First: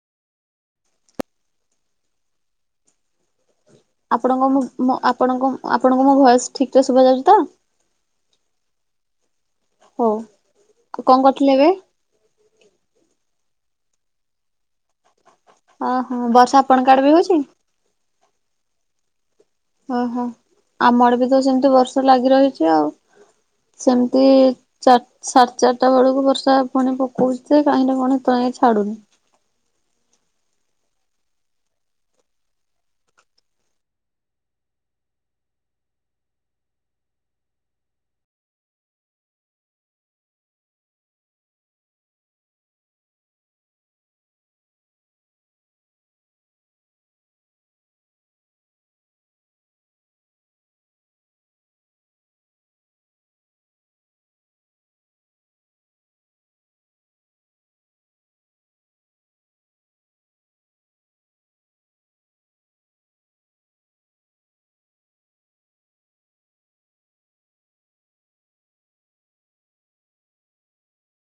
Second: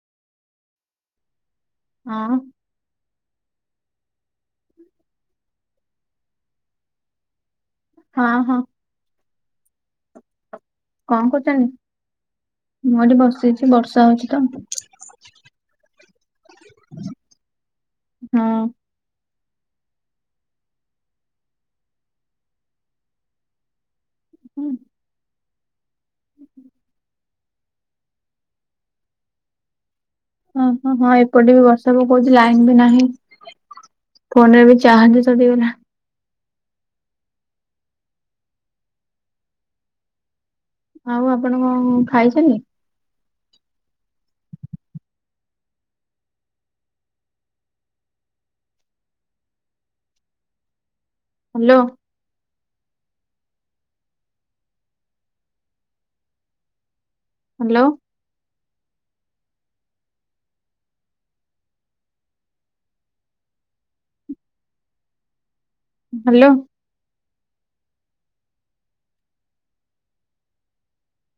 ଅଁ? ଆପଣଙ୍କ ମୋ ମୋ ଆପଣଙ୍କ ଆପଣଙ୍କୁ ମୋ ଭଏସ ଠିକ ରେ ଶୁଭାଯାଉଚି ତ? ହଁ ହଁ ହଉ ଆଉ କଣ କରୁଥିଲେ କରୁଚନ୍ତି? ଏବେ? ମୁଁ ଏଠି ବସିଚି ବର୍ଷା ହଉଚି ତ। ଓ ହଁ ବର୍ଷା ଆପଣଙ୍କ ଆଡ଼େ ବି ହଉଚି? ହଁ। ଓହୋ ଆମ ଆଡ଼େ ବି ତ ସେମତି ବର୍ଷା ଲାଗି ରହିଚି ଆଉ। ସେମ୍ ମିତି ଚା ସାଢେ ଚାରିଟା ବେଳକୁ ବର୍ଷା ପୁଣି ପକଉଚି ଯେ କାହିଁକି ରେ କଣ ଏତେବେଳେ ଯାଏ ଛାଡୁନି। ହଁ ହଁ ହଁ ଏପଟେ ବି ବର୍ଷା ପକଉଚି ଲାଇନ ବି ନାହିଁ। ଫୋନ ରେ ବି ଚାହର୍ଜ ସରିଗଲା। ଆଉ ଆପଣ କଣ ଖାଇଚନ୍ତି? ହ୍ୟାଲୋ। ହ୍ୟାଲୋ। ହ୍ୟାଲୋ।